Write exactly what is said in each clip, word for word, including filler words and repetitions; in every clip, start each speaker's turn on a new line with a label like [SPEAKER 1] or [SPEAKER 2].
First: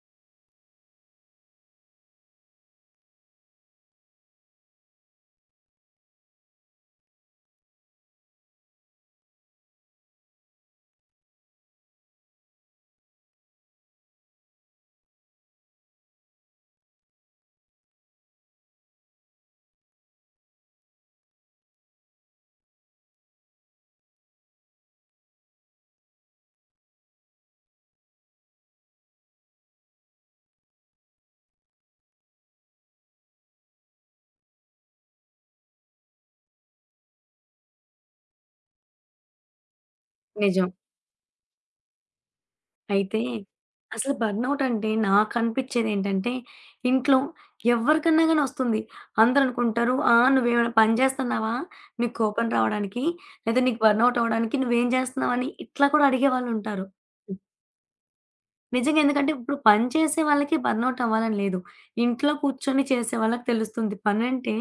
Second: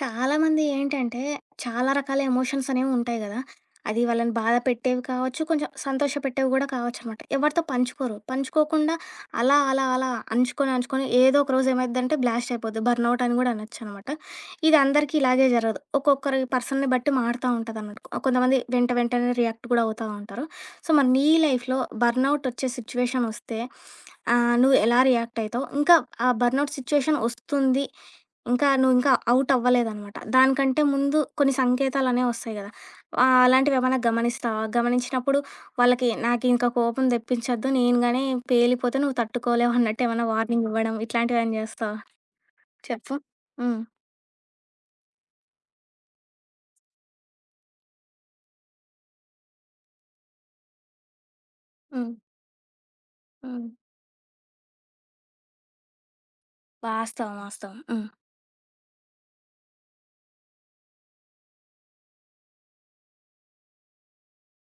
[SPEAKER 1] చాలామంది ఏంటంటే, చాలా రకాల ఎమోషన్స్ అనేవి ఉంటాయి గదా! అది వాళ్ళని బాధ పెట్టేవి కావచ్చు, కొంచెం సంతోషపెట్టేవి గూడా కావచ్చనమాట. ఎవరితో పంచుకోరు. పంచుకోకుండా అలా, అలా, అలా అంచుకొని, అంచుకొని ఏదో ఒక రోజు ఏమైద్దంటే బ్లాస్ట్ అయిపోద్ది. బర్నౌట్ అని గూడా అనొచ్చనమాట. ఇది అందరికీ ఇలాగే జరగదు. ఒక్కొక్కరి పర్సన్‌ని బట్టి మారుతా ఉంటదన్నట్టు. కొంతమంది వెంట వెంటనే రియాక్ట్ గూడా అవుతా ఉంటారు. సో, మరి నీ లైఫ్‌లో బర్నౌట్ వచ్చే సిచ్యువేషన్ వస్తే ఆహ్, నువ్వు ఎలా రియాక్ట్ అయితావు? ఇంకా ఆ బర్నౌట్ సిచ్యువేషన్ వస్తుంది ఇంకా నువ్వింకా ఔట్ అవ్వలేదనమాట. దానికంటే ముందు కొన్ని సంకేతాలనేవి వస్తాయి గదా! ఆహ్, అలాంటివేమన్నా గమనిస్తావా? గమనించినప్పుడు వాళ్ళకి నాకింక కోపం తెప్పించొద్దు, నేను గాని పేలిపోతే నువ్వు తట్టుకోలేవు అన్నట్టేమన్నా
[SPEAKER 2] నిజం.
[SPEAKER 1] వార్నింగ్ ఇవ్వడం ఇట్లాంటివేమన్నా చేస్తావా? చెప్పు.
[SPEAKER 2] అయితే
[SPEAKER 1] హ్మ్.
[SPEAKER 2] అసలు బర్న్‌ఔట్ అంటే నాకనిపిచ్చేదేంటంటే, ఇంట్లో ఎవరికన్నా గాని వస్తుంది. అందరనుకుంటారు, "ఆ! నువ్వేమైనా పని జేస్తున్నావా?
[SPEAKER 1] హ్మ్.
[SPEAKER 2] నీకు కోపం రావడానికి? లేదా
[SPEAKER 1] హ్మ్.
[SPEAKER 2] నీకు బర్న్‌ఔట్ అవ్వడానికి నువ్వేం జేస్తున్నావని?" ఇట్లా కూడా అడిగేవాళ్ళుంటారు.
[SPEAKER 1] వాస్తవం. వాస్తవం. హ్మ్.
[SPEAKER 2] నిజంగా. ఎందుకంటే ఇప్పుడు పని చేసే వాళ్ళకి బర్నౌట్ అవ్వాలని లేదు. ఇంట్లో కూర్చొని చేసే వాళ్ళకి తెలుస్తుంది. పనంటే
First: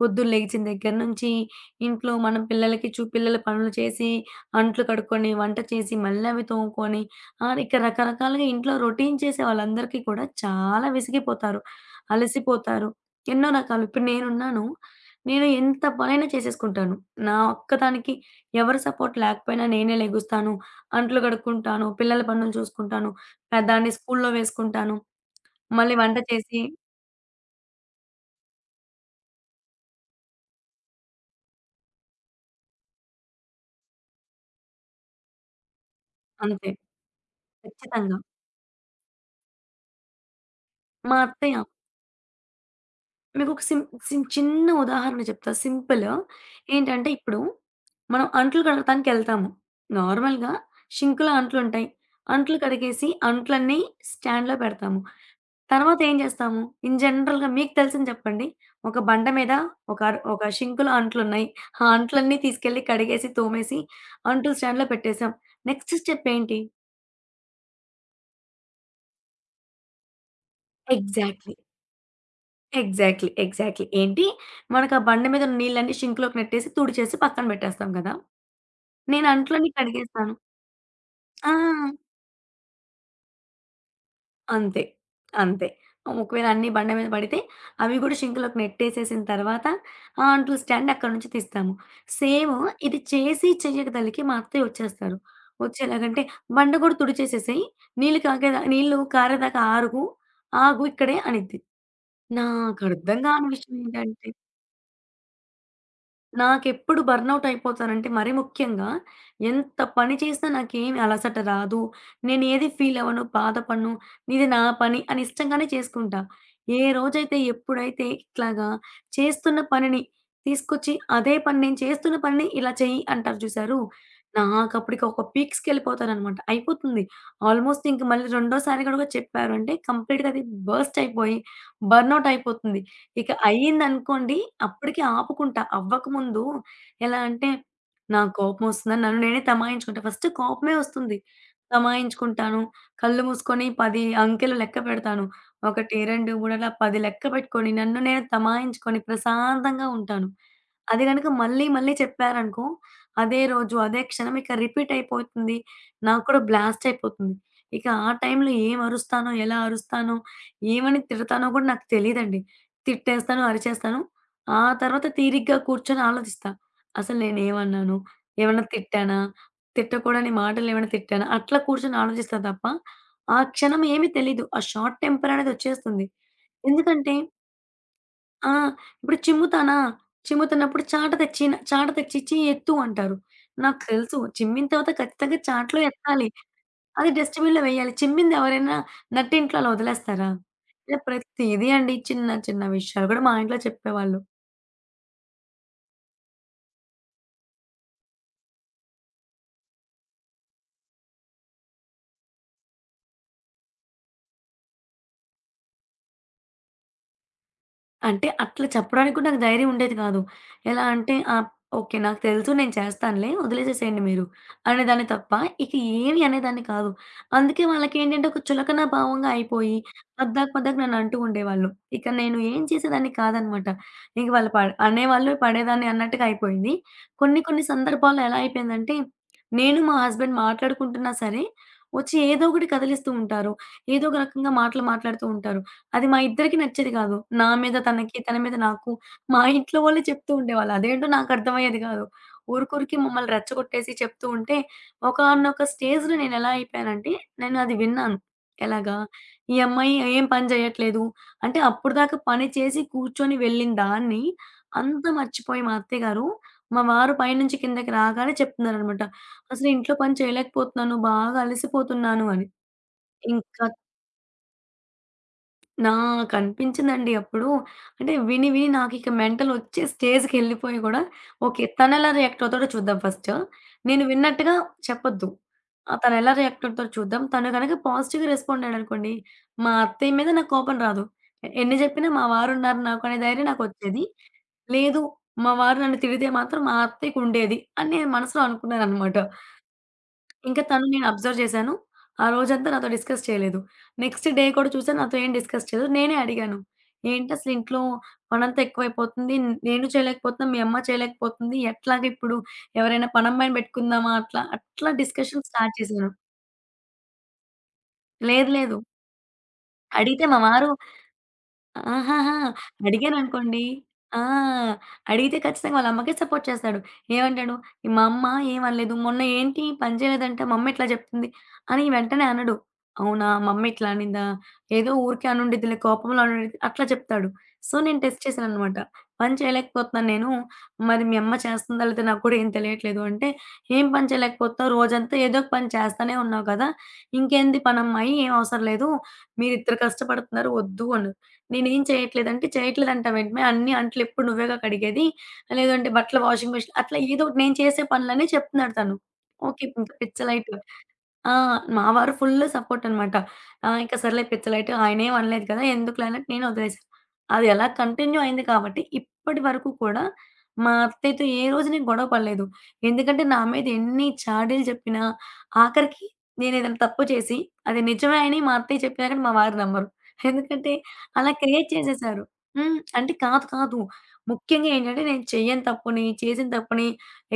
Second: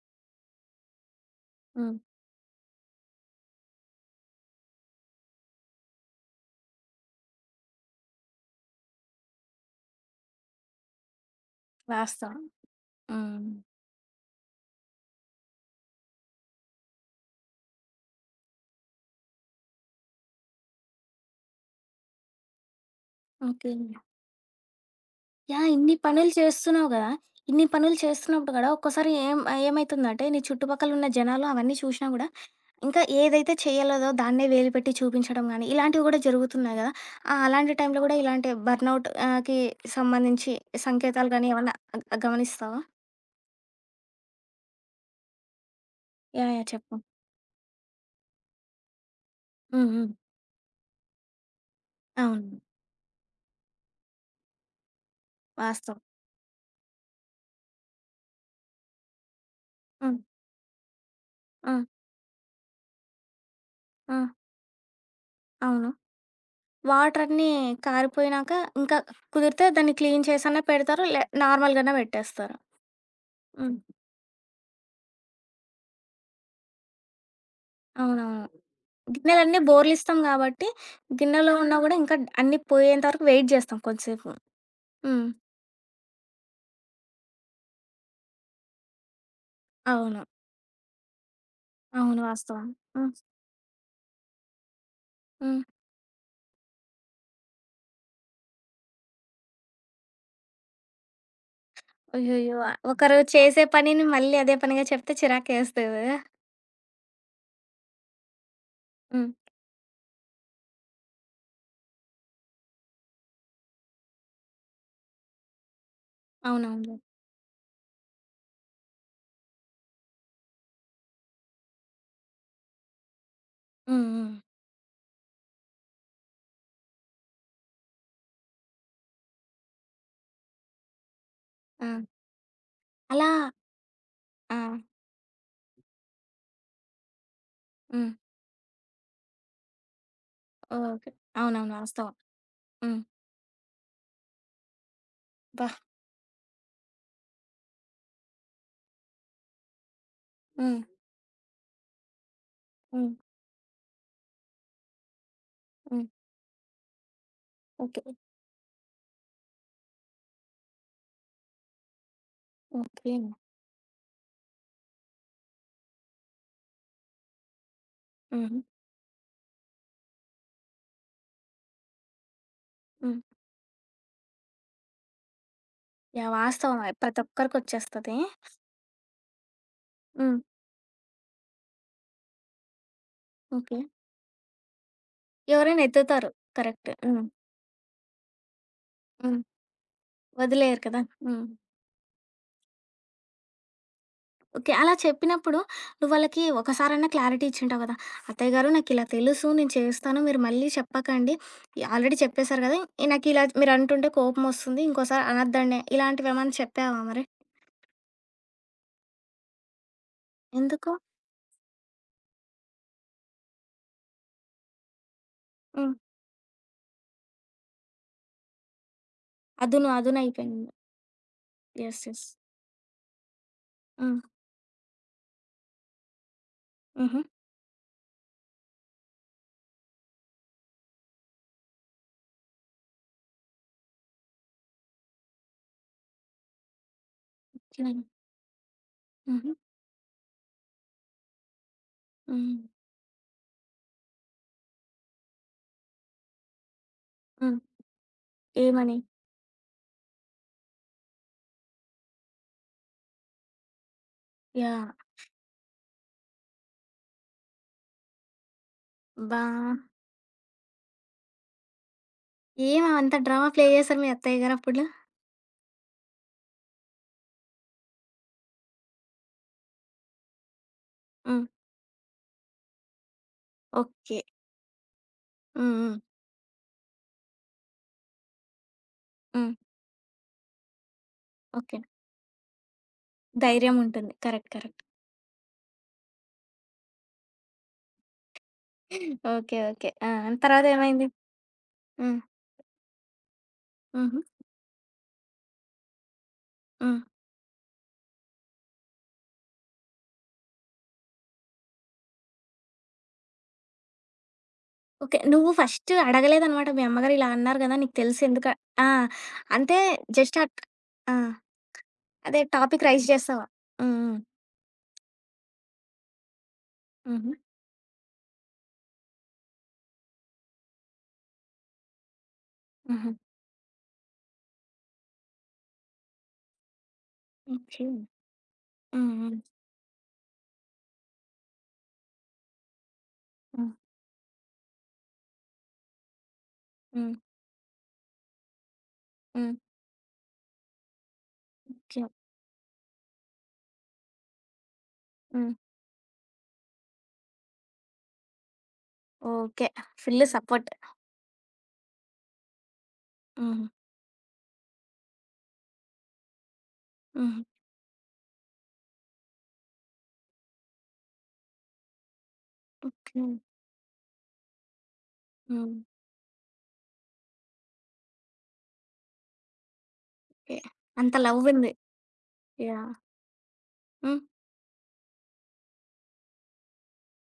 [SPEAKER 2] పొద్దున లెగిచిన దగ్గర నుంచి
[SPEAKER 1] హ్మ్.
[SPEAKER 2] ఇంట్లో మనం పిల్లలకి చూ పిల్లల పనులు చేసి, అంట్లు కడుక్కొని, వంట చేసి, మళ్ళీ అవి తోముకొని ఆహ్, ఇక రకరకాలుగా ఇంట్లో రొటీన్ చేసే వాళ్ళందరికీ కూడా చాలా విసిగిపోతారు.
[SPEAKER 1] వాస్తవం.
[SPEAKER 2] అలసిపోతారు. ఎన్నో
[SPEAKER 1] హ్మ్.
[SPEAKER 2] రకాలు. ఇప్పుడు నేనున్నాను. నేను ఎంత పనైనా చేసేసుకుంటాను. నా ఒక్కదానికి ఎవరి సపోర్ట్ లేకపోయినా నేనే లెగుస్తాను. అంట్లు కడుక్కుంటాను. పిల్లల పనులు చూసుకుంటాను. ఆ!
[SPEAKER 1] ఓకే.
[SPEAKER 2] దాన్ని స్కూల్లో వేసుకుంటాను.
[SPEAKER 1] యాహ్! ఇన్ని
[SPEAKER 2] మళ్ళీ వంట
[SPEAKER 1] పనులు
[SPEAKER 2] చేసి
[SPEAKER 1] చేస్తున్నావు గదా! ఇన్ని పనులు చేస్తున్నప్పుడు గూడా ఒక్కోసారి ఏం ఆహ్, ఏమైతుందంటే నీ చుట్టుపక్కల ఉన్న జనాలు అవన్నీ చూషినా గూడా ఇంకా ఏదైతే చేయలేదో దాన్నే వేలు పెట్టి చూపించడం గానీ, ఇలాంటివి గూడా
[SPEAKER 2] అంతే.
[SPEAKER 1] జరుగుతున్నాయి గదా! ఆహ్, అలాంటి టైంలో
[SPEAKER 2] ఖచ్చితంగా.
[SPEAKER 1] గూడా ఇలాంటి బర్నౌట్ ఆహ్, కి సంబంధించి
[SPEAKER 2] మా
[SPEAKER 1] సంకేతాలు గానీ
[SPEAKER 2] అత్తయ్య
[SPEAKER 1] ఏమన్నా గ గమనిస్తావా?
[SPEAKER 2] మీకొక సిం సిం చిన్న ఉదాహరణ చెప్తా సింపుల్.
[SPEAKER 1] యాహ్! యాహ్! చెప్పు.
[SPEAKER 2] ఏంటంటే ఇప్పుడు మనం అంట్లు కడగటానికెళ్తాము.
[SPEAKER 1] హ్మ్. హ్మ్.
[SPEAKER 2] నార్మల్‌గా షింక్‌లో అంట్లుంటాయి. అంట్లు
[SPEAKER 1] అవును.
[SPEAKER 2] కడిగేసి అంట్లన్నీ స్టాండ్‌లో పెడతాము.
[SPEAKER 1] వాస్తవం.
[SPEAKER 2] తర్వాత ఏం చేస్తాము? ఇన్ జనరల్‌గా మీకు తెలిసింది చెప్పండి. ఒక బండ మీద ఒక అర్
[SPEAKER 1] హ్మ్.
[SPEAKER 2] ఒక షింకులో అంట్లున్నాయి. ఆ
[SPEAKER 1] హ్మ్.
[SPEAKER 2] అంట్లన్నీ తీసుకెళ్ళి కడిగేసి, తోమేసి
[SPEAKER 1] హ్మ్.
[SPEAKER 2] అంట్లు స్టాండ్‌లో పెట్టేసాం.
[SPEAKER 1] అవును.
[SPEAKER 2] నెక్స్ట్ స్టెప్ ఏంటి?
[SPEAKER 1] వాటరన్నీ కారిపోయినాక ఇంకా కుదిరితే దాన్ని క్లీన్ చేసన్నా పెడతారు. లే
[SPEAKER 2] ఎగ్జాక్ట్‌లీ.
[SPEAKER 1] నార్మల్‌గానే పెట్టేస్తారు.
[SPEAKER 2] ఎగ్జాక్ట్‌లీ.
[SPEAKER 1] హ్మ్.
[SPEAKER 2] ఎగ్జాక్ట్‌లీ. ఏంటి మనకు ఆ బండ మీద ఉన్న నీళ్ళన్నీ సింక్‌లోకి నెట్టేసి తుడిచేసి పక్కన పెట్టేస్తాం కదా!
[SPEAKER 1] అవునవును.
[SPEAKER 2] నేను
[SPEAKER 1] గిన్నెలన్నీ
[SPEAKER 2] అంట్లన్నీ
[SPEAKER 1] బోర్లిస్తాం
[SPEAKER 2] కడిగేస్తాను.
[SPEAKER 1] గాబట్టి,
[SPEAKER 2] ఆ!
[SPEAKER 1] గిన్నెలో ఉన్నా గూడా ఇంకా అన్నీ పోయేంత వరకు వెయిట్ జేస్తాం కొంతసేపు.
[SPEAKER 2] అంతే.
[SPEAKER 1] హ్మ్.
[SPEAKER 2] అంతే. ఒకవేళ అన్నీ బండ మీద పడితే అవి కూడా సింక్‌లోకి నెట్టేసేసిన తర్వాత ఆ
[SPEAKER 1] అవును.
[SPEAKER 2] అంట్లు స్టాండ్ అక్కడి నుంచి తీస్తాము.
[SPEAKER 1] అవును.
[SPEAKER 2] సేమ్
[SPEAKER 1] వాస్తవం.
[SPEAKER 2] ఇది
[SPEAKER 1] హ్మ్.
[SPEAKER 2] చేసి చెయ్యగదలికి మా అత్తయ్య వచ్చేస్తారు.
[SPEAKER 1] హ్మ్.
[SPEAKER 2] వచ్చి ఎలాగంటే, "బండ కూడా తుడిచేసేసేయి. నీళ్ళు కాగేదా నీళ్ళు కారేదాకా ఆరవు. ఆగు ఇక్కడే" అనిద్ది.
[SPEAKER 1] అయ్యయ్యో!
[SPEAKER 2] నాకు అర్థం
[SPEAKER 1] ఒకరు
[SPEAKER 2] కాని
[SPEAKER 1] చేసే
[SPEAKER 2] విషయం
[SPEAKER 1] పనిని
[SPEAKER 2] ఏంటంటే,
[SPEAKER 1] మళ్ళీ అదే పనిగా చెప్తే చిరాకేస్తది గదా!
[SPEAKER 2] నాకెప్పుడు బర్నౌట్ అయిపోతానంటే మరీ ముఖ్యంగా
[SPEAKER 1] హ్మ్.
[SPEAKER 2] ఎంత పని చేసినా నాకేమి అలసట రాదు. నేనేది ఫీల్ అవ్వను, బాధపడను. ఇది నా పని అని ఇష్టంగానే చేసుకుంటా. ఏ
[SPEAKER 1] అవునవునులే.
[SPEAKER 2] రోజైతే ఎప్పుడైతే ఇట్లాగా చేస్తున్న పనిని తీసుకొచ్చి అదే పని నేను చేస్తున్న పనిని ఇలా చెయ్యి అంటారు చూసారు?
[SPEAKER 1] హ్మ్. హ్మ్.
[SPEAKER 2] నాకప్పటికి ఒక పీక్స్‌కెళ్ళిపోతాననమాట. అయిపోతుంది. ఆల్‌మోస్ట్ ఇంక మళ్ళీ రెండోసారి గనుక చెప్పారు అంటే కంప్లీట్‌గా అది బర్స్ట్ అయిపోయి
[SPEAKER 1] ఆ!
[SPEAKER 2] బర్నౌట్ అయిపోతుంది. ఇక
[SPEAKER 1] అలా
[SPEAKER 2] అయిందనుకోండి,
[SPEAKER 1] ఆ!
[SPEAKER 2] అప్పటికి ఆపుకుంటా. అవ్వకముందు ఎలా అంటే,
[SPEAKER 1] హ్మ్.
[SPEAKER 2] నాకు కోపమొస్తుందని నన్ను నేనే తమాయించుకుంటా. ఫస్ట్ కోపమే
[SPEAKER 1] ఓకే.
[SPEAKER 2] వస్తుంది.
[SPEAKER 1] అవునవును. వాస్తవం.
[SPEAKER 2] తమాయించుకుంటాను.
[SPEAKER 1] హ్మ్.
[SPEAKER 2] కళ్ళు మూసుకొని పది అంకెలు లెక్క పెడతాను.
[SPEAKER 1] అబ్బా!
[SPEAKER 2] ఒకటి, రెండు, మూడు అలా పది లెక్క పెట్టుకొని, నన్ను నేను తమాయించుకొని ప్రశాంతంగా ఉంటాను.
[SPEAKER 1] హ్మ్.
[SPEAKER 2] అది గనుక మళ్ళీ మళ్ళీ చెప్పారనుకో,
[SPEAKER 1] హ్మ్.
[SPEAKER 2] అదే రోజు, అదే క్షణం ఇక రిపీట్ అయిపోతుంది.
[SPEAKER 1] హ్మ్.
[SPEAKER 2] నాకు కూడా బ్లాస్ట్ అయిపోతుంది. ఇక
[SPEAKER 1] ఓకే.
[SPEAKER 2] ఆ టైంలో ఏం అరుస్తానో, ఎలా అరుస్తానో, ఏమని తిడతానో కూడా నాకు తెలీదండి.
[SPEAKER 1] ఓకే.
[SPEAKER 2] తిట్టేస్తాను, అరిచేస్తాను. ఆ తర్వాత తీరిగ్గా కూర్చొని ఆలోచిస్తా. అసలు నేనేమన్నాను?
[SPEAKER 1] హుహు.
[SPEAKER 2] ఏమన్నా తిట్టానా? తిట్టకూడని మాటలేమన్నా తిట్టానా? అట్లా కూర్చొని ఆలోచిస్తా తప్ప,
[SPEAKER 1] హ్మ్.
[SPEAKER 2] ఆ క్షణం ఏమీ తెలీదు. ఆ షార్ట్ టెంపర్ అనేదొచ్చేస్తుంది.
[SPEAKER 1] యాహ్! వాస్తవం. అది
[SPEAKER 2] ఎందుకంటే
[SPEAKER 1] ప్రతి ఒక్కరికొచ్చేస్తది.
[SPEAKER 2] ఆ! ఇప్పుడు చిమ్ముతానా?
[SPEAKER 1] హ్మ్.
[SPEAKER 2] చిమ్ముతున్నప్పుడు చాట తెచ్చి చాట తెచ్చిచ్చి ఎత్తు అంటారు. నాకు
[SPEAKER 1] ఓకే.
[SPEAKER 2] తెలుసు చిమ్మిన తర్వాత ఖచ్చితంగా చాటలో
[SPEAKER 1] ఎవరైనా
[SPEAKER 2] ఎత్తాలి.
[SPEAKER 1] ఎత్తుతారు. కరెక్ట్.
[SPEAKER 2] అది
[SPEAKER 1] హ్మ్.
[SPEAKER 2] డస్ట్‌బిన్‌లో వెయ్యాలి. చిమ్మింది ఎవరైనా
[SPEAKER 1] హ్మ్.
[SPEAKER 2] నట్టింట్లో అలా వదిలేస్తారా?
[SPEAKER 1] వదిలేయరు
[SPEAKER 2] ఇలా
[SPEAKER 1] కదా! హ్మ్.
[SPEAKER 2] ప్రతీది అండి. చిన్న చిన్న విషయాలు కూడా మా ఇంట్లో చెప్పేవాళ్ళు.
[SPEAKER 1] ఓకే. అలా చెప్పినప్పుడు నువ్వు వాళ్ళకి ఒకసారన్నా క్లారిటీ ఇచ్చింటావు కదా! "అత్తయ్య గారు నాకిలా తెలుసు. నేను చేస్తాను. మీరు మళ్ళీ చెప్పకండి. ఆల్రెడీ చెప్పేసారు కదా! నాకిలా మీరంటుంటే కోపమొస్తుంది. ఇంకోసారి అనొద్దండి." ఇలాంటివేమన్నా చెప్పావా మరి?
[SPEAKER 2] అంటే అట్లా చెప్పడానికి కూడా నాకు ధైర్యం ఉండేది కాదు. ఎలా
[SPEAKER 1] ఎందుకు?
[SPEAKER 2] అంటే ఆహ్, ఓకే. నాకు తెలుసు నేను చేస్తానులే వదిలేసేసేయండి మీరు అనేదాన్ని తప్ప, ఇక
[SPEAKER 1] హ్మ్.
[SPEAKER 2] ఏమి అనేదాన్ని కాదు. అందుకే వాళ్ళకేంటంటే ఒక చులకన భావంగా అయిపోయి
[SPEAKER 1] అదును
[SPEAKER 2] పద్దాక
[SPEAKER 1] అదునయిపోయింది.
[SPEAKER 2] పద్దాక నన్ను అంటూ ఉండేవాళ్ళు.
[SPEAKER 1] యెస్.
[SPEAKER 2] ఇక
[SPEAKER 1] యెస్.
[SPEAKER 2] నేను ఏం చేసేదాన్ని కాదనమాట.
[SPEAKER 1] హ్మ్.
[SPEAKER 2] ఇంక వాళ్ళు ప అనేవాళ్ళు పడేదాన్ని అన్నట్టుగా అయిపోయింది.
[SPEAKER 1] హుహు.
[SPEAKER 2] కొన్ని కొన్ని సందర్భాల్లో ఎలా అయిపోయిందంటే, నేను మా హస్బెండ్ మాట్లాడుకుంటున్నా సరే, వచ్చి ఏదో ఒకటి కదిలిస్తూ ఉంటారు. ఏదో ఒక రకంగా మాటలు మాట్లాడుతూ ఉంటారు. అది మా ఇద్దరికీ నచ్చేది కాదు. నా మీద
[SPEAKER 1] హ్మ్.
[SPEAKER 2] తనకి, తన మీద నాకు. మా
[SPEAKER 1] హుహు.
[SPEAKER 2] ఇంట్లో వాళ్ళే చెప్తూ ఉండేవాళ్ళు. అదేంటో నాకర్థమయ్యేది కాదు.
[SPEAKER 1] హ్మ్.
[SPEAKER 2] ఊరికూరికే మమ్మల్ని రెచ్చగొట్టేసి చెప్తూ ఉంటే, ఒకానొక స్టేజ్‌లో నేనెలా అయిపోయానంటే, నేను
[SPEAKER 1] హ్మ్.
[SPEAKER 2] అది విన్నాను. ఎలాగా,
[SPEAKER 1] ఏమని?
[SPEAKER 2] ఈ అమ్మాయి ఏం పని చేయట్లేదు. అంటే అప్పటిదాకా పని చేసి కూర్చొని వెళ్ళిన దాన్ని,
[SPEAKER 1] యాహ్!
[SPEAKER 2] అంతా మర్చిపోయి మా అత్తయ్య గారు, మా వారు పైనుంచి కిందకి రాగానే చెప్తున్నారనమాట.
[SPEAKER 1] అబ్బా!
[SPEAKER 2] "అసలు ఇంట్లో పని చేయలేకపోతున్నాను. బాగా అలసిపోతున్నాను" అని.
[SPEAKER 1] ఏమి అంత డ్రామా
[SPEAKER 2] ఇంకా
[SPEAKER 1] ప్లే చేసారు మీ అత్తయ్య గారప్పుడు?
[SPEAKER 2] నాకనిపించిందండి అప్పుడు. అంటే విని, విని నాకిక మెంటలొచ్చే స్టేజ్‌కెళ్ళిపోయి గూడా,
[SPEAKER 1] హ్మ్.
[SPEAKER 2] ఓకే. తనెలా రియాక్ట్ అవుతాడో చూద్దాం ఫస్ట్. నేను
[SPEAKER 1] ఓకే.
[SPEAKER 2] విన్నట్టుగా చెప్పొద్దు.
[SPEAKER 1] హ్మ్. హ్మ్.
[SPEAKER 2] ఆహ్, తనెలా రియాక్ట్ అవుతాడో చూద్దాం. తను గనక పాజిటివ్‌గా రెస్పాండ్ అయ్యాడనుకోండి,
[SPEAKER 1] హ్మ్.
[SPEAKER 2] మా అత్తయ్య మీద నాకు కోపం రాదు. ఎ ఎన్ని
[SPEAKER 1] ఓకే.
[SPEAKER 2] జెప్పినా మా వారున్నారు నాకు అనే ధైర్యం నాకొచ్చేది.
[SPEAKER 1] ధైర్యముంటుంది. కరెక్ట్. కరెక్ట్.
[SPEAKER 2] లేదు మా వారు నన్ను తిడితే మాత్రం మా అత్తయ్యకుండేది అని నేను మనసులో అనుకున్నాననమాట.
[SPEAKER 1] ఓకే. ఓకే. ఆ!
[SPEAKER 2] ఇంకా తను నేను
[SPEAKER 1] తర్వాతేమైంది?
[SPEAKER 2] అబ్జర్వ్ చేశాను.
[SPEAKER 1] హ్మ్.
[SPEAKER 2] ఆ రోజంతా నాతో డిస్కస్ చేయలేదు.
[SPEAKER 1] హుహు.
[SPEAKER 2] నెక్స్ట్ డే కూడా చూసాను నాతో ఏం డిస్కస్ చేయలేదు. నేనే అడిగాను.
[SPEAKER 1] హ్మ్.
[SPEAKER 2] "ఏంటసలు ఇంట్లో పనంతా ఎక్కువైపోతుంది. న- నేను చేయలేకపోతున్నా. మీ అమ్మ చేయలేకపోతుంది. ఎట్లాగ ఇప్పుడు ఎవరైనా పనమ్మాయిని పెట్టుకుందామా?" అట్లా, అట్లా
[SPEAKER 1] ఓకే.
[SPEAKER 2] డిస్కషన్
[SPEAKER 1] నువ్వు
[SPEAKER 2] స్టార్ట్
[SPEAKER 1] ఫస్ట్
[SPEAKER 2] చేశాను.
[SPEAKER 1] అడగలేదనమాట మీ అమ్మగారు ఇలా అన్నారు గదా! నీకు తెలుసెందుక
[SPEAKER 2] లేదు లేదు.
[SPEAKER 1] ఆ! అంటే
[SPEAKER 2] అడిగితే మా
[SPEAKER 1] జస్ట్ అట్
[SPEAKER 2] వారు
[SPEAKER 1] ఆ!
[SPEAKER 2] ఆహాహా!
[SPEAKER 1] అదే టాపిక్ రైజ్ చేసావా?
[SPEAKER 2] అడిగాననుకోండి
[SPEAKER 1] హ్మ్. హ్మ్.
[SPEAKER 2] ఆ! అడిగితే ఖచ్చితంగా వాళ్ళ అమ్మకే సపోర్ట్ చేస్తాడు.
[SPEAKER 1] హుహు.
[SPEAKER 2] ఏమంటాడు, "మా అమ్మ ఏమనలేదు. మొన్న ఏంటి పని చేయలేదంట మమ్మీ ఇట్లా చెప్తుంది" అని వెంటనే అనడు.
[SPEAKER 1] హుహు.
[SPEAKER 2] "అవునా! మమ్మీ ఇట్లా అనిందా? ఏదో ఊరికే అనుండిద్దిలే కోపంలో అనుండిద్ది" అట్లా చెప్తాడు. So,
[SPEAKER 1] okay.
[SPEAKER 2] నేను టెస్ట్ చేశాననమాట.
[SPEAKER 1] హ్మ్. హ్మ్.
[SPEAKER 2] "పని చేయలేకపోతున్నాను నేను. మరి మీ అమ్మ చేస్తుందా లేదా నాకు కూడా ఏం తెలియట్లేదు" అంటే,
[SPEAKER 1] హ్మ్.
[SPEAKER 2] "ఏం పని చేయలేకపోతున్నావు? రోజంతా ఏదో ఒక పని చేస్తానే ఉన్నావు కదా!
[SPEAKER 1] హ్మ్.
[SPEAKER 2] ఇంకేంది పనమ్మాయి? ఏం అవసరం లేదు.
[SPEAKER 1] హ్మ్.
[SPEAKER 2] మీరిద్దరు కష్టపడుతున్నారు వద్దు" అన్నారు. నేనేం
[SPEAKER 1] ఓకే.
[SPEAKER 2] చేయట్లేదంటే, "చేయట్లేదంటావు ఏంటి మే? అన్ని అంట్లు ఎప్పుడు నువ్వేగా కడిగేది.
[SPEAKER 1] హ్మ్.
[SPEAKER 2] లేదంటే బట్టలు వాషింగ్ మెషిన్" అట్లా ఏదో ఒకటి నేను చేసే పనులనే చెప్తున్నాడు తను. ఓకే.
[SPEAKER 1] ఓకే.
[SPEAKER 2] ఇంక పిచ్చ
[SPEAKER 1] ఫుల్లు
[SPEAKER 2] లైట్.
[SPEAKER 1] సపోర్ట్.
[SPEAKER 2] ఆ! మా వారు ఫుల్ సపోర్టనమాట.
[SPEAKER 1] హ్మ్.
[SPEAKER 2] ఆ! ఇంక సర్లే పిచ్చలైట్ ఆయనేం అనలేదు కదా! ఎందుకులే అన్నట్టు నేను వదిలేసా.
[SPEAKER 1] హ్మ్.
[SPEAKER 2] అది అలా కంటిన్యూ అయింది కాబట్టి ఇప్పటి వరకు కూడా మా అత్తయ్యతో ఏ రోజు నేను గొడవ పడలేదు. ఎందుకంటే
[SPEAKER 1] ఓకే.
[SPEAKER 2] నా మీద ఎన్ని చాడీలు చెప్పినా
[SPEAKER 1] హ్మ్.
[SPEAKER 2] ఆఖరికి నేనేదైనా తప్పు చేసి అది నిజమే అని మా అత్తయ్య చెప్పినా గాని మా వారు నమ్మరు.
[SPEAKER 1] ఓకే.
[SPEAKER 2] ఎందుకంటే
[SPEAKER 1] అంత
[SPEAKER 2] అలా క్రియేట్
[SPEAKER 1] లవ్వుంది.
[SPEAKER 2] చేసేసారు. హ్మ్.
[SPEAKER 1] యాహ్!
[SPEAKER 2] అంటే కాదు కాదు.
[SPEAKER 1] హ్మ్.
[SPEAKER 2] ముఖ్యంగా ఏంటంటే నేను చెయ్యని తప్పుని, చేసిన తప్పుని,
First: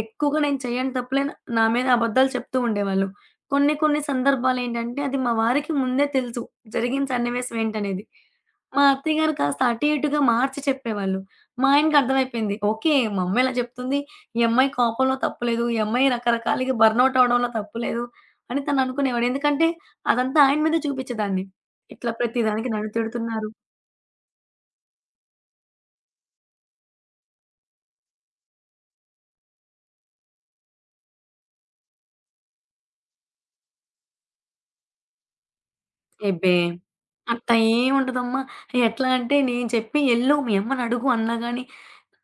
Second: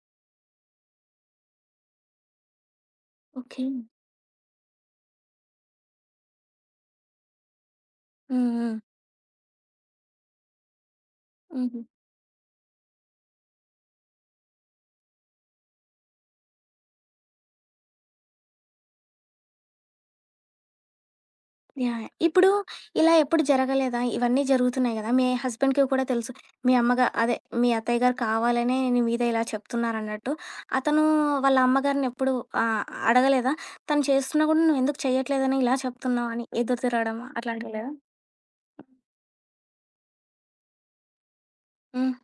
[SPEAKER 2] ఎక్కువగా నేను చెయ్యని తప్పులే నా మీద అబద్ధాలు చెప్తూ ఉండేవాళ్ళు.
[SPEAKER 1] ఓకే.
[SPEAKER 2] కొన్ని కొన్ని సందర్భాలేంటంటే, అది మా వారికి ముందే తెలుసు. జరిగిన సన్నివేశం ఏంటనేది.
[SPEAKER 1] హ్మ్. హ్మ్.
[SPEAKER 2] మా అత్తయ్య గారు కాస్త అటు ఇటుగా మార్చి చెప్పేవాళ్ళు. మా
[SPEAKER 1] హుహు.
[SPEAKER 2] ఆయనకి అర్థమైపోయింది. ఓకే. మా అమ్మ ఇలా చెప్తుంది. ఈ అమ్మాయి కోపంలో తప్పులేదు. ఈ అమ్మాయి రకరకాలుగా బర్నౌట్ అవ్వడంలో తప్పులేదు అని తను అనుకునేవాడు. ఎందుకంటే, అదంతా ఆయన మీద చూపించేదాన్ని.
[SPEAKER 1] యాహ్!
[SPEAKER 2] ఇట్లా ప్రతి
[SPEAKER 1] ఇప్పుడు
[SPEAKER 2] దానికి నన్ను
[SPEAKER 1] ఇలా ఎప్పుడు
[SPEAKER 2] తిడుతున్నారు.
[SPEAKER 1] జరగలేదా? ఇవన్నీ జరుగుతున్నాయి గదా! మీ హస్బెండ్‌కి కూడా తెలుసు. మీ అమ్మగా అదే మీ అత్తయ్య గారు కావాలనే నీ మీద ఇలా చెప్తున్నారన్నట్టు. అతను వాళ్ళ అమ్మగారిని ఎప్పుడు ఆహ్, అడగలేదా? తను చేస్తున్నా గూడా నువ్వెందుకు చేయట్లేదని ఇలా చెప్తున్నావు అని
[SPEAKER 2] ఎబ్బే!
[SPEAKER 1] ఎదురు తిరగడం
[SPEAKER 2] అట్లా
[SPEAKER 1] అట్లాంటివి లేదా?
[SPEAKER 2] ఏముండదమ్మా. ఎట్లా అంటే నేను చెప్పి ఎళ్ళు మీ అమ్మని అడుగు అన్నా గాని
[SPEAKER 1] హ్మ్.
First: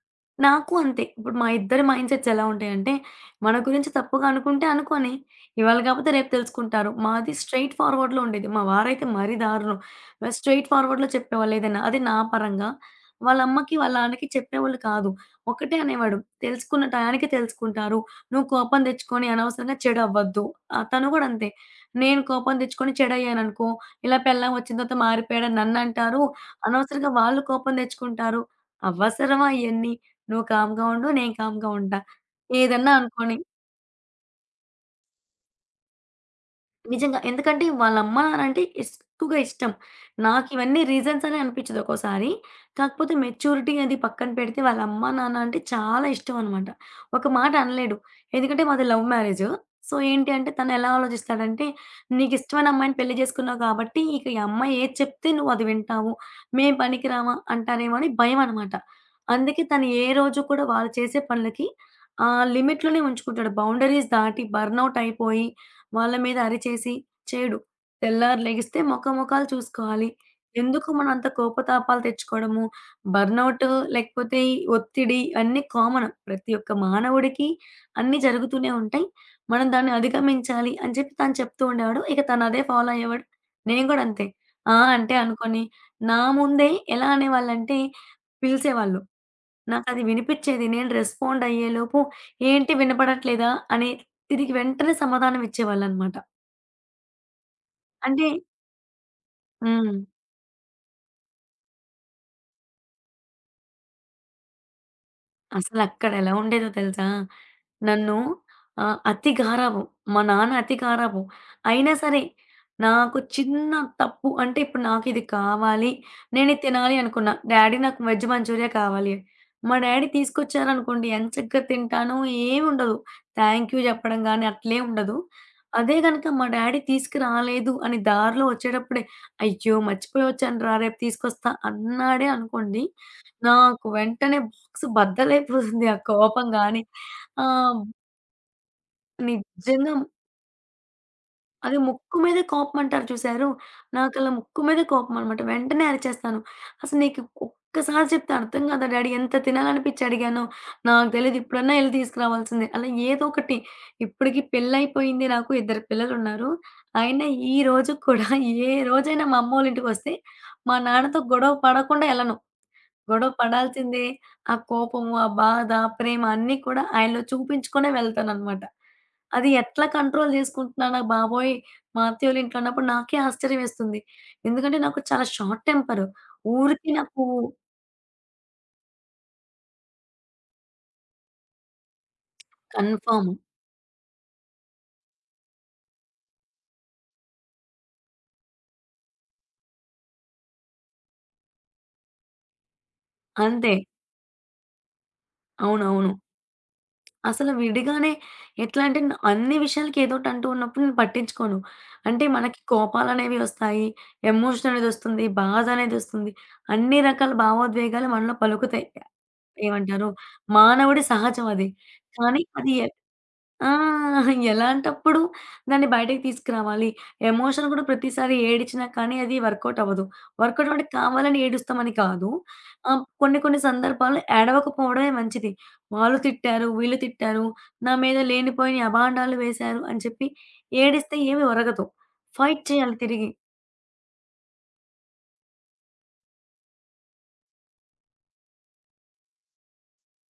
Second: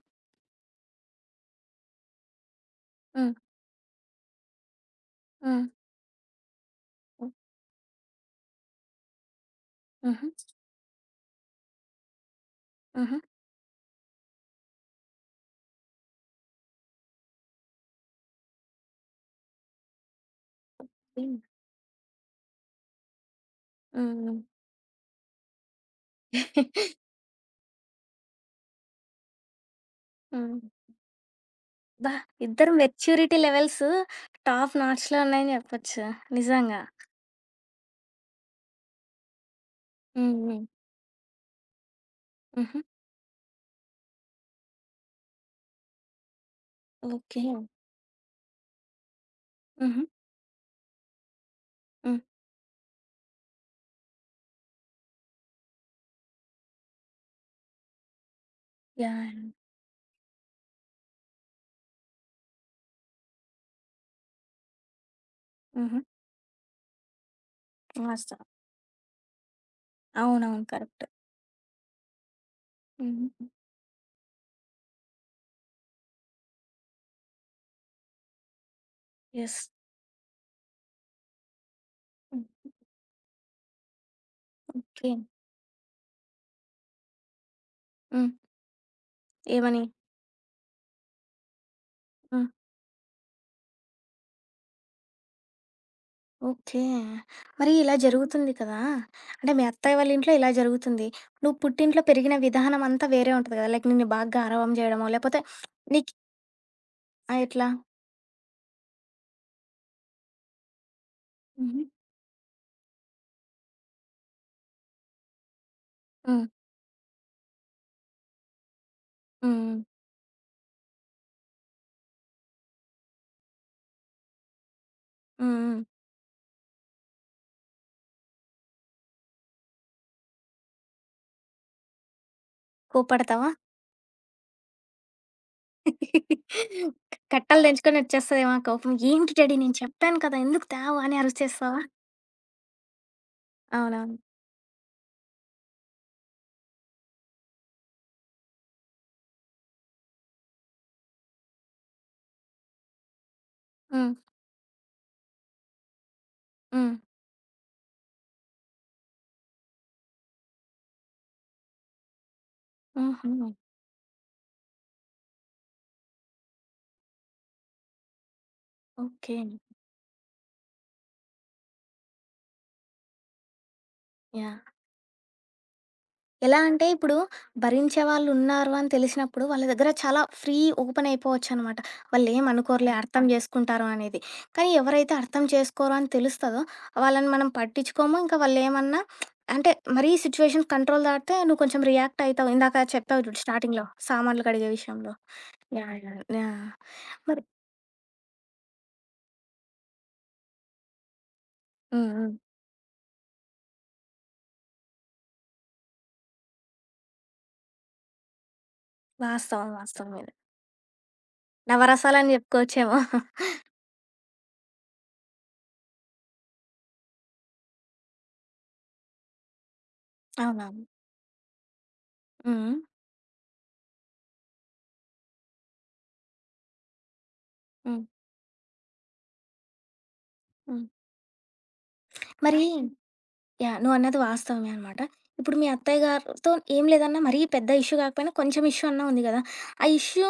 [SPEAKER 2] నాకు అంతే. ఇప్పుడు మా ఇద్దరి మైండ్‌సెట్స్ ఎలా ఉంటాయంటే,
[SPEAKER 1] హ్మ్.
[SPEAKER 2] మన గురించి తప్పుగా అనుకుంటే అనుకోని,
[SPEAKER 1] హ్మ్.
[SPEAKER 2] ఇవాళ కాపోతే రేపు తెలుసుకుంటారు.
[SPEAKER 1] హ్మ్.
[SPEAKER 2] మాది స్ట్రెయిట్ ఫార్వర్డ్‌లో ఉండేది. మా వారైతే మరీ దారుణం.
[SPEAKER 1] హుహు.
[SPEAKER 2] స్ట్రెయిట్ ఫార్వర్డ్‌లో చెప్పేవాళ్ళు ఏదైనా. అది నా పరంగా.
[SPEAKER 1] హుహు.
[SPEAKER 2] వాళ్ళ అమ్మకి, వాళ్ళ నాన్నకి చెప్పేవాళ్ళు కాదు. ఒకటే అనేవాడు. "తెలుసుకున్న టయానికి తెలుసుకుంటారు. నువ్వు కోపం తెచ్చుకొని అనవసరంగా చెడవ్వద్దు." ఆహ్, తను కూడా
[SPEAKER 1] హ్మ్.
[SPEAKER 2] అంతే. నేను కోపం తెచ్చుకొని చెడయ్యాననుకో, ఇలా
[SPEAKER 1] హ్మ్.
[SPEAKER 2] పెళ్ళాం వచ్చిన తర్వాత మారిపోయాడని నన్నంటారు.
[SPEAKER 1] హ్మ్. అబ్బా!
[SPEAKER 2] అనవసరంగా వాళ్ళు కోపం తెచ్చుకుంటారు. అవసరమా ఇయన్నీ? నువ్వు కామ్‌గా ఉండు. నేను కామ్‌గా ఉంటా.
[SPEAKER 1] ఇద్దరు
[SPEAKER 2] ఏదన్నా అనుకోని.
[SPEAKER 1] మెచ్యూరిటీ లెవెల్స్ టాప్ నాచ్‌లో ఉన్నాయని జెప్పొచ్చు. నిజంగా.
[SPEAKER 2] నిజంగా. ఎందుకంటే వాళ్ళ అమ్మ నాన్నంటే ఇస్ ఎక్కువగా ఇష్టం.
[SPEAKER 1] హ్మ్. హ్మ్.
[SPEAKER 2] నాకివన్నీ రీజన్స్ అని అనిపించదు ఒక్కోసారి.
[SPEAKER 1] హుహు.
[SPEAKER 2] కాకపోతే మెచ్యూరిటీ అది పక్కన పెడితే వాళ్ళ అమ్మ, నాన్న అంటే చాలా ఇష్టం అనమాట. ఒక
[SPEAKER 1] ఓకే.
[SPEAKER 2] మాట అనలేడు. ఎందుకంటే మాది లవ్ మ్యారేజు. సో,
[SPEAKER 1] హుహు.
[SPEAKER 2] ఏంటి అంటే తను ఎలా ఆలోచిస్తాడంటే,
[SPEAKER 1] హ్మ్.
[SPEAKER 2] "నీకిష్టమైన అమ్మాయిని పెళ్లి చేసుకున్నావు కాబట్టి, ఇక ఈ అమ్మాయి ఏది చెప్తే నువ్వు అది వింటావు. మేం పనికిరామా" అంటారేమో అని భయం అనమాట.
[SPEAKER 1] యాహ్! యాహ్!
[SPEAKER 2] అందుకే తను ఏ రోజు కూడా వాళ్ళు చేసే పనులకి ఆ లిమిట్‌లోనే ఉంచుకుంటాడు. బౌండరీస్ దాటి బర్నౌట్ అయిపోయి
[SPEAKER 1] హుహు.
[SPEAKER 2] వాళ్ళ మీద అరిచేసి చేయడు. తెల్లారి
[SPEAKER 1] వాస్తవం.
[SPEAKER 2] లెగిస్తే మొఖ మొఖాలు చూసుకోవాలి.
[SPEAKER 1] అవునవును.
[SPEAKER 2] ఎందుకు
[SPEAKER 1] కరెక్ట్.
[SPEAKER 2] మనం అంత కోపతాపాలు తెచ్చుకోవడము?
[SPEAKER 1] హుహు.
[SPEAKER 2] బర్నౌట్ లేకపోతే ఈ ఒత్తిడి అన్నీ కామన్. ప్రతి ఒక్క మానవుడికి అన్నీ జరుగుతూనే ఉంటాయి.
[SPEAKER 1] యెస్.
[SPEAKER 2] మనం దాన్ని అధిగమించాలి అని చెప్పి తను చెప్తూ ఉండేవాడు. ఇక తను అదే ఫాలో అయ్యేవాడు. నేను కూడా అంతే. ఆ!
[SPEAKER 1] ఓకే.
[SPEAKER 2] అంటే అనుకోని నా ముందే ఎలా అనేవాళ్ళంటే
[SPEAKER 1] హ్మ్.
[SPEAKER 2] పిలిచేవాళ్ళు.
[SPEAKER 1] ఏమని?
[SPEAKER 2] నాకది వినిపిచ్చేది. నేను రెస్పాండ్ అయ్యేలోపు
[SPEAKER 1] హ్మ్.
[SPEAKER 2] ఏంటి వినపడట్లేదా అని తిరిగి వెంటనే సమాధానం ఇచ్చేవాళ్ళనమాట.
[SPEAKER 1] ఓకే. మరి ఇలా
[SPEAKER 2] అంటే
[SPEAKER 1] జరుగుతుంది కదా! అంటే మీ
[SPEAKER 2] హ్మ్.
[SPEAKER 1] అత్తయ్య వాళ్ళ ఇంట్లో ఇలా జరుగుతుంది. నువ్వు పుట్టింట్లో పెరిగిన విధానం అంతా వేరే ఉంటది కదా! లైక్ నిన్ను బాగా గారాబం చేయడమో, లేపోతే నీకు
[SPEAKER 2] అసలక్కడెలా ఉండేదో తెలుసా?
[SPEAKER 1] ఆ! ఎట్లా?
[SPEAKER 2] నన్ను ఆహ్, అతి గారాబం. మా నాన్న అతి గారాబం.
[SPEAKER 1] హుహు.
[SPEAKER 2] అయినా సరే నాకు చిన్న తప్పు అంటే ఇప్పుడు నాకిది కావాలి,
[SPEAKER 1] హ్మ్. హ్మ్.
[SPEAKER 2] నేనిది తినాలి అనుకున్నా. డ్యాడీ నాకు వెజ్ మంచూరియా కావాలి. అని. మా
[SPEAKER 1] హ్మ్.
[SPEAKER 2] డ్యాడీ తీసుకొచ్చారనుకోండి ఎంచక్కా తింటాను. ఏముండదు. థాంక్ యూ చెప్పడం గాని అట్లేం ఉండదు.
[SPEAKER 1] హ్మ్. హ్మ్.
[SPEAKER 2] అదే గనక మా డ్యాడీ తీసుకురాలేదు అని దారిలో వచ్చేటప్పుడే, "అయ్యో! మర్చిపోయొచ్చానురా రేపు తీసుకొస్తా" అన్నాడే అనుకోండి,
[SPEAKER 1] కోప్పడతావా?
[SPEAKER 2] నాకు వెంటనే సో, బద్దలైపోతుంది ఆ కోపం గాని.
[SPEAKER 1] కట్టలు
[SPEAKER 2] ఆహ్,
[SPEAKER 1] తెంచుకొని వచ్చేస్తదేమో ఆ కోపం. "ఏంటి డాడీ నేను
[SPEAKER 2] నిజంగా
[SPEAKER 1] చెప్పాను కదా! ఎందుకు తేవు" అని
[SPEAKER 2] అది
[SPEAKER 1] అరిచేస్తావా?
[SPEAKER 2] ముక్కు మీద కోపం అంటారు చూసారు?
[SPEAKER 1] అవునవును.
[SPEAKER 2] నాకలా ముక్కు మీద కోపం అనమాట. వెంటనే అరిచేస్తాను. "అసలు నీకు ఒక్కసారి చెప్తే అర్థం కాదా డాడీ? ఎంత తినాలనిపిచ్చి అడిగానో? నాకు తెలీదు. ఇప్పుడన్నా ఎళ్లి తీసుకురావాల్సిందే." అలా ఏదో ఒకటి
[SPEAKER 1] హ్మ్.
[SPEAKER 2] ఇప్పటికి పెళ్లయిపోయింది నాకు. ఇద్దరు పిల్లలున్నారు.
[SPEAKER 1] హ్మ్.
[SPEAKER 2] అయినా ఈ రోజు కూడా ఏ రోజైనా మా అమ్మోళ్ళింటికొస్తే మా నాన్నతో గొడవ పడకుండా ఎళ్ళను. గొడవ
[SPEAKER 1] హుహు.
[SPEAKER 2] పడాల్సిందే. ఆ కోపము, ఆ బాధ, ప్రేమ అన్నీ కూడా ఆయనలో చూపించుకునే వెళ్తాననమాట.
[SPEAKER 1] ఓకే.
[SPEAKER 2] అది ఎట్లా కంట్రోల్ జేసుకుంటున్నానా బాబోయ్! మా అత్తయ్యోళ్ళింట్లో అన్నప్పుడు నాకే ఆశ్చర్యమేస్తుంది.
[SPEAKER 1] యాహ్!
[SPEAKER 2] ఎందుకంటే నాకు చాలా షార్ట్ టెంపర్.
[SPEAKER 1] ఎలా అంటే
[SPEAKER 2] ఊరికే
[SPEAKER 1] ఇప్పుడు
[SPEAKER 2] నాకు
[SPEAKER 1] భరించే వాళ్ళున్నారు అని తెలిసినప్పుడు వాళ్ళ దగ్గర చాలా ఫ్రీ ఓపెన్ అయిపోవచ్చనమాట. వాళ్ళేం అనుకోరులే అర్థం
[SPEAKER 2] కన్ఫర్మ్.
[SPEAKER 1] జేసుకుంటారు అనేది. కానీ ఎవరైతే అర్థం చేసుకోరో అని తెలుస్తదో వాళ్ళని మనం పట్టించుకోము. ఇంకా వాళ్ళేమన్నా అంటే మరీ సిట్యుయేషన్ కంట్రోల్ దాటితే నువ్వు కొంచెం రియాక్ట్ అయితావు. ఇందాక చెప్పావు చూడు
[SPEAKER 2] అంతే.
[SPEAKER 1] స్టార్టింగ్‌లో సామాన్లు కడిగే విషయంలో. యాహ్!
[SPEAKER 2] అవునవును.
[SPEAKER 1] యాహ్! యాహ్! మరి
[SPEAKER 2] అసలు విడిగానే ఎట్లా అంటే న్ అన్ని విషయాలకి ఏదోటి అంటూ ఉన్నప్పుడు నేను పట్టించుకోను.
[SPEAKER 1] హ్మ్.
[SPEAKER 2] అంటే
[SPEAKER 1] హ్మ్.
[SPEAKER 2] మనకి కోపాలనేవి ఒస్తాయి. ఎమోషన్ అనేదొస్తుంది. బాధ అనేదొస్తుంది. అన్ని రకాల భావోద్వేగాలు మనలో పలుకుతాయి.
[SPEAKER 1] వాస్తవం.
[SPEAKER 2] ఏమంటారు?
[SPEAKER 1] వాస్తవం ఇది.
[SPEAKER 2] మానవుడి సహజం అది.
[SPEAKER 1] నవరసాలని
[SPEAKER 2] కానీ అది ఎ
[SPEAKER 1] జెప్పుకోవచ్చేమో.
[SPEAKER 2] ఆ! ఎలాంటప్పుడు దాన్ని బయటకి తీసుకురావాలి. ఎమోషన్ కూడా ప్రతిసారి ఏడిచినా కానీ అది వర్కౌట్ అవ్వదు. వర్కౌట్ అంటే
[SPEAKER 1] అవునవును.
[SPEAKER 2] కావాలని ఏడుస్తామని కాదు.
[SPEAKER 1] హ్మ్.
[SPEAKER 2] ఆహ్, కొన్ని కొన్ని సందర్భాల్లో ఏడవకపోవడమే మంచిది. వాళ్ళు తిట్టారు, వీళ్ళు తిట్టారు, నా
[SPEAKER 1] హ్మ్.
[SPEAKER 2] మీద లేనిపోని అబాండాలు వేశారు అని చెప్పి
[SPEAKER 1] హ్మ్.
[SPEAKER 2] ఏడిస్తే ఏమి ఒరగదు.
[SPEAKER 1] మరి
[SPEAKER 2] ఫైట్ చేయాలి తిరిగి.
[SPEAKER 1] యాహ్! నువ్వన్నది వాస్తవమే అనమాట. ఇప్పుడు మీ అత్తయ్య గారితో ఏం లేదన్నా మరీ పెద్ద ఇష్యూ కాకపోయినా కొంచెం ఇష్యూ అన్నా ఉంది కదా! ఆ ఇష్యూ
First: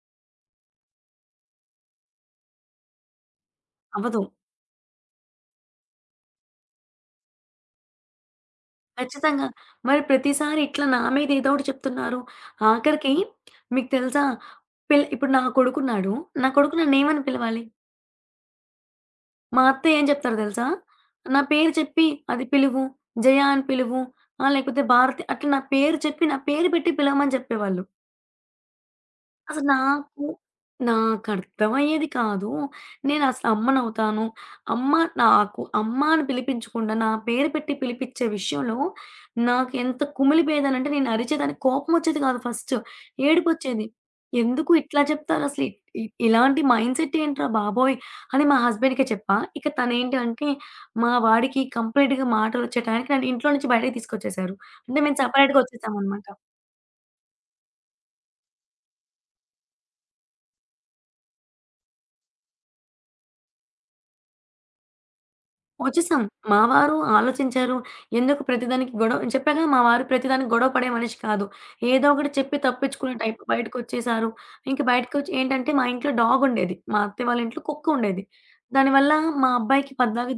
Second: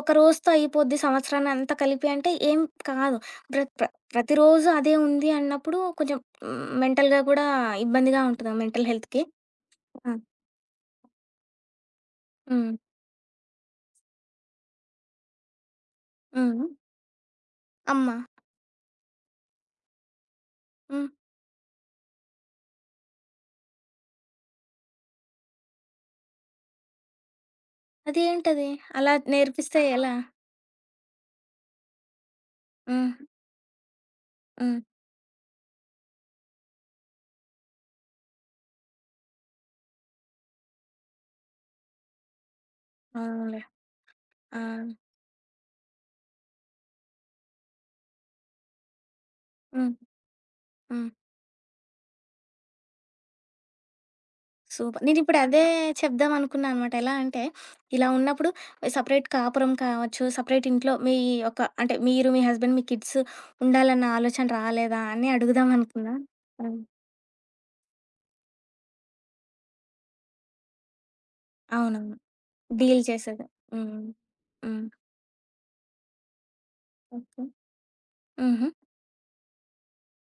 [SPEAKER 1] ఒక రోజుతో అయిపోద్ది సంవత్సరాన్నంతా కలిపి అంటే ఏం కాదు. ప్ర ప్ర
[SPEAKER 2] అవ్వదు.
[SPEAKER 1] ప్రతిరోజు అదే ఉంది అన్నప్పుడు కొంచెం హ్మ్, మెంటల్‌గా కూడా ఇబ్బందిగా ఉంటది. మెంటల్ హెల్త్‌కి.
[SPEAKER 2] ఖచ్చితంగా. మరి
[SPEAKER 1] ఆ!
[SPEAKER 2] ప్రతిసారి ఇట్లా నా మీద ఏదో ఒకటి చెప్తున్నారు.
[SPEAKER 1] హ్మ్.
[SPEAKER 2] ఆఖరికి మీకు తెలుసా? పిల్ ఇప్పుడు నా కొడుకున్నాడు. నా
[SPEAKER 1] హ్మ్.
[SPEAKER 2] కొడుకు నన్నేమని పిలవాలి?
[SPEAKER 1] అమ్మ.
[SPEAKER 2] మా అత్త ఏం చెప్తారో తెలుసా?
[SPEAKER 1] హ్మ్.
[SPEAKER 2] నా పేరు చెప్పి అది పిలువు. జయ అని పిలువు. ఆహ్, లేకపోతే భారతి అట్లా నా పేరు చెప్పి, నా పేరు పెట్టి పిలవమని చెప్పేవాళ్ళు.
[SPEAKER 1] అదేంటది? అలా
[SPEAKER 2] అసలు
[SPEAKER 1] నేర్పిస్తే ఎలా?
[SPEAKER 2] నాకు, నాకర్థమయ్యేది కాదు.
[SPEAKER 1] హ్మ్.
[SPEAKER 2] నేనసలు అమ్మనవుతాను.
[SPEAKER 1] హ్మ్.
[SPEAKER 2] అమ్మ నాకు అమ్మ అని పిలిపించకుండా, నా పేరు పెట్టి పిలిపిచ్చే విషయంలో నాకెంత కుమిలిపోయేదానంటే, నేను అరిచేదాన్ని. కోపమొచ్చేది కాదు ఫస్టు.
[SPEAKER 1] అవునులే.
[SPEAKER 2] ఏడుపొచ్చేది.
[SPEAKER 1] ఆ!
[SPEAKER 2] ఎందుకు ఇట్లా చెప్తారసలు? ఇ ఇ ఇలాంటి మైండ్‌సెట్ ఏంట్రా బాబోయ్! అని మా హస్బెండ్‌కే చెప్పా. ఇక
[SPEAKER 1] హ్మ్.
[SPEAKER 2] తనేంటి అంటే,
[SPEAKER 1] హ్మ్.
[SPEAKER 2] మా వాడికి కంప్లీట్‌గా మాటలొచ్చే టయానికి నన్ను ఇంట్లో నుంచి బయటకి తీసుకొచ్చేశారు. అంటే
[SPEAKER 1] సూపర్.
[SPEAKER 2] మేము
[SPEAKER 1] నేనిప్పుడు
[SPEAKER 2] సెపరేట్‌గా
[SPEAKER 1] అదే
[SPEAKER 2] వచ్చేసామనమాట.
[SPEAKER 1] చెప్దాం అనుకున్నా అనమాట. ఎలా అంటే, ఇలా ఉన్నప్పుడు సెపరేట్ కాపురం కావచ్చు, సెపరేట్ ఇంట్లో మీ యొక్క అంటే మీరు, మీ హస్బెండ్, మీ కిడ్స్ ఉండాలన్న ఆలోచన రాలేదా అని అడుగుదాం అనుకున్నా.
[SPEAKER 2] వచ్చేసాం. మా
[SPEAKER 1] హ్మ్.
[SPEAKER 2] వారు ఆలోచించారు. ఎందుకు ప్రతిదానికి గొడవ నేను చెప్పాగా మా వారు ప్రతిదానికి గొడవ పడే మనిషి కాదు. ఏదో
[SPEAKER 1] అవునవును.
[SPEAKER 2] ఒకటి చెప్పి
[SPEAKER 1] డీల్
[SPEAKER 2] తప్పించుకునే టైప్.
[SPEAKER 1] చేసేది. హ్మ్.
[SPEAKER 2] బయటకొచ్చేసారు. ఇంక
[SPEAKER 1] హ్మ్.
[SPEAKER 2] బయటకొచ్చి ఏంటంటే మా ఇంట్లో డాగ్ ఉండేది. మా అత్తయ్య వాళ్ళ
[SPEAKER 1] ఓకే.
[SPEAKER 2] ఇంట్లో కుక్క ఉండేది.
[SPEAKER 1] హుహు.
[SPEAKER 2] దానివల్ల మా అబ్బాయికి పద్దాక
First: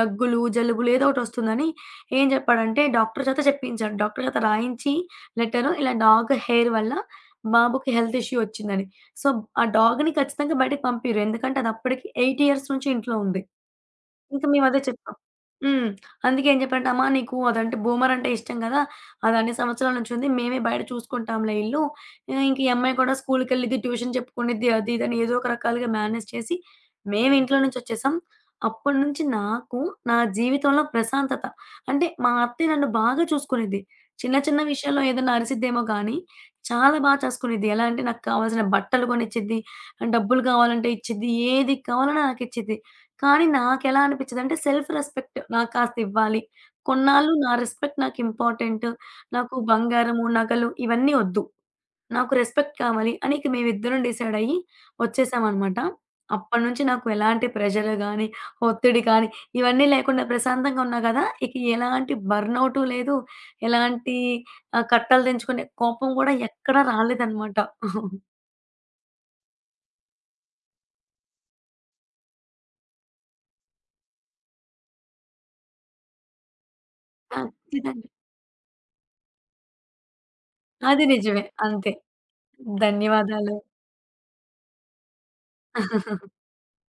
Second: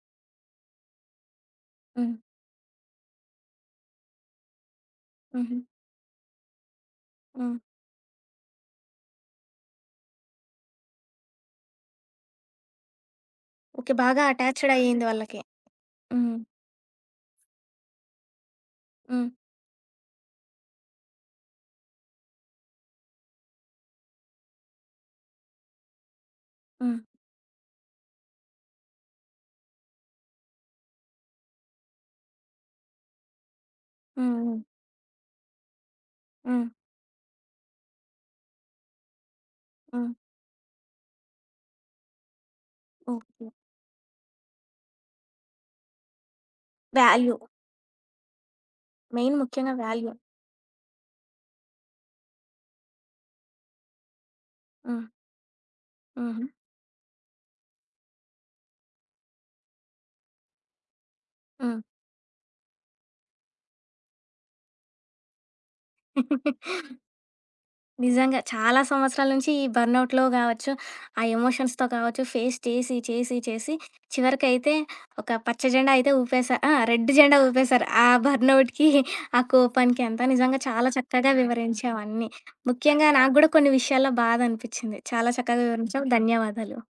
[SPEAKER 2] దగ్గులు, జలుబులు ఏదో ఒకటి వస్తుందని
[SPEAKER 1] హ్మ్.
[SPEAKER 2] ఏం చెప్పాడంటే డాక్టర్ చేత చెప్పించాడు. డాక్టర్ చేత రాయించి
[SPEAKER 1] హుహు.
[SPEAKER 2] లెటరు ఇలా డాగ్ హెయిర్ వల్ల
[SPEAKER 1] హ్మ్.
[SPEAKER 2] బాబుకి హెల్త్ ఇష్యూ వచ్చిందని. సో, ఆ డాగ్‌ని ఖచ్చితంగా బయటకి పంపియరు. ఎందుకంటే అది అప్పటికి ఎనిమిది ఇయర్స్ నుంచి ఇంట్లో ఉంది.
[SPEAKER 1] ఓకే. బాగా
[SPEAKER 2] ఇంక మేము
[SPEAKER 1] అటాచ్డ్
[SPEAKER 2] అదే
[SPEAKER 1] అయ్యింది
[SPEAKER 2] చెప్పాం.
[SPEAKER 1] వాళ్ళకి.
[SPEAKER 2] హ్మ్.
[SPEAKER 1] హ్మ్.
[SPEAKER 2] అందుకే ఏం చెప్పారంటే, "అమ్మా! నీకు అదంటే బూమర్ అంటే ఇష్టం గదా!
[SPEAKER 1] హ్మ్.
[SPEAKER 2] అది అన్ని సంవత్సరాల నుంచి ఉంది. మేమే బయట చూసుకుంటాంలే ఇల్లు. ఆహ్, ఇంక ఈ అమ్మాయి కూడా స్కూల్‌కెళ్ళిద్ది, ట్యూషన్ చెప్పుకునిద్ది" అది ఇది అని ఏదో ఒక రకాలుగా మేనేజ్ చేసి
[SPEAKER 1] హ్మ్.
[SPEAKER 2] మేము ఇంట్లో నుంచి వచ్చేసాం. అప్పటి నుంచి నాకు నా జీవితంలో ప్రశాంతత. అంటే మా అత్తయ్య నన్ను బాగా చూసుకునిద్ది. చిన్న
[SPEAKER 1] హ్మ్. హ్మ్.
[SPEAKER 2] చిన్న విషయాల్లో ఏదైనా అరిసిద్దేమో గానీ
[SPEAKER 1] హ్మ్.
[SPEAKER 2] చాలా బా చేసుకునిద్ది. ఎలా అంటే నాకు కావాల్సిన బట్టలు కొనిచ్చిద్ది,
[SPEAKER 1] హ్మ్.
[SPEAKER 2] డబ్బులు కావాలంటే ఇచ్చిద్ది. ఏది కావాలన్నా నాకిచ్చిద్ది. కానీ
[SPEAKER 1] ఓకే.
[SPEAKER 2] నాకెలా అనిపిచ్చేదంటే సెల్ఫ్ రెస్పెక్ట్ నాకు కాస్త ఇవ్వాలి. కొన్నాళ్ళు
[SPEAKER 1] వాల్యూ.
[SPEAKER 2] నా రెస్పెక్ట్ నాకు ఇంపార్టెంట్.
[SPEAKER 1] మెయిన్
[SPEAKER 2] నాకు
[SPEAKER 1] ముఖ్యంగా వాల్యూ.
[SPEAKER 2] బంగారము, నగలు ఇవన్నీ ఒద్దు. నాకు రెస్పెక్ట్ కావాలి అని ఇక మేమిద్దరం డిసైడ్ అయ్యి
[SPEAKER 1] హ్మ్.
[SPEAKER 2] వచ్చేసామనమాట.
[SPEAKER 1] హుహు.
[SPEAKER 2] అప్పటినుంచి నాకు ఎలాంటి ప్రెషర్ గాని, ఒత్తిడి కానీ ఇవన్నీ లేకుండా ప్రశాంతంగా ఉన్నా కదా! ఇక
[SPEAKER 1] హ్మ్.
[SPEAKER 2] ఎలాంటి బర్నౌటు లేదు. ఎలాంటి ఆహ్, కట్టలు తెంచుకునే కోపం కూడా ఎక్కడ రాలేదనమాట.
[SPEAKER 1] నిజంగా. చాలా సంవత్సరాల నుంచి ఈ బర్నౌట్‌లో గావచ్చు, ఆ ఎమోషన్స్‌తో కావచ్చు ఫేస్ చేసి, చేసి, చేసి చివరికైతే ఒక పచ్చ జెండా అయితే ఊపేసా ఆ! రెడ్ జెండా ఊపేశారు.
[SPEAKER 2] ఖచ్చితంగా.
[SPEAKER 1] ఆ బర్నౌట్‌కి, ఆ కోపానికి అంతా నిజంగా చాలా
[SPEAKER 2] అది
[SPEAKER 1] చక్కగా
[SPEAKER 2] నిజమే. అంతే.
[SPEAKER 1] వివరించావు అన్నీ. ముఖ్యంగా నాకు గూడా
[SPEAKER 2] ధన్యవాదాలు.
[SPEAKER 1] కొన్ని విషయాల్లో బాధ అనిపిచ్చింది. చాలా చక్కగా వివరించావు. ధన్యవాదాలు.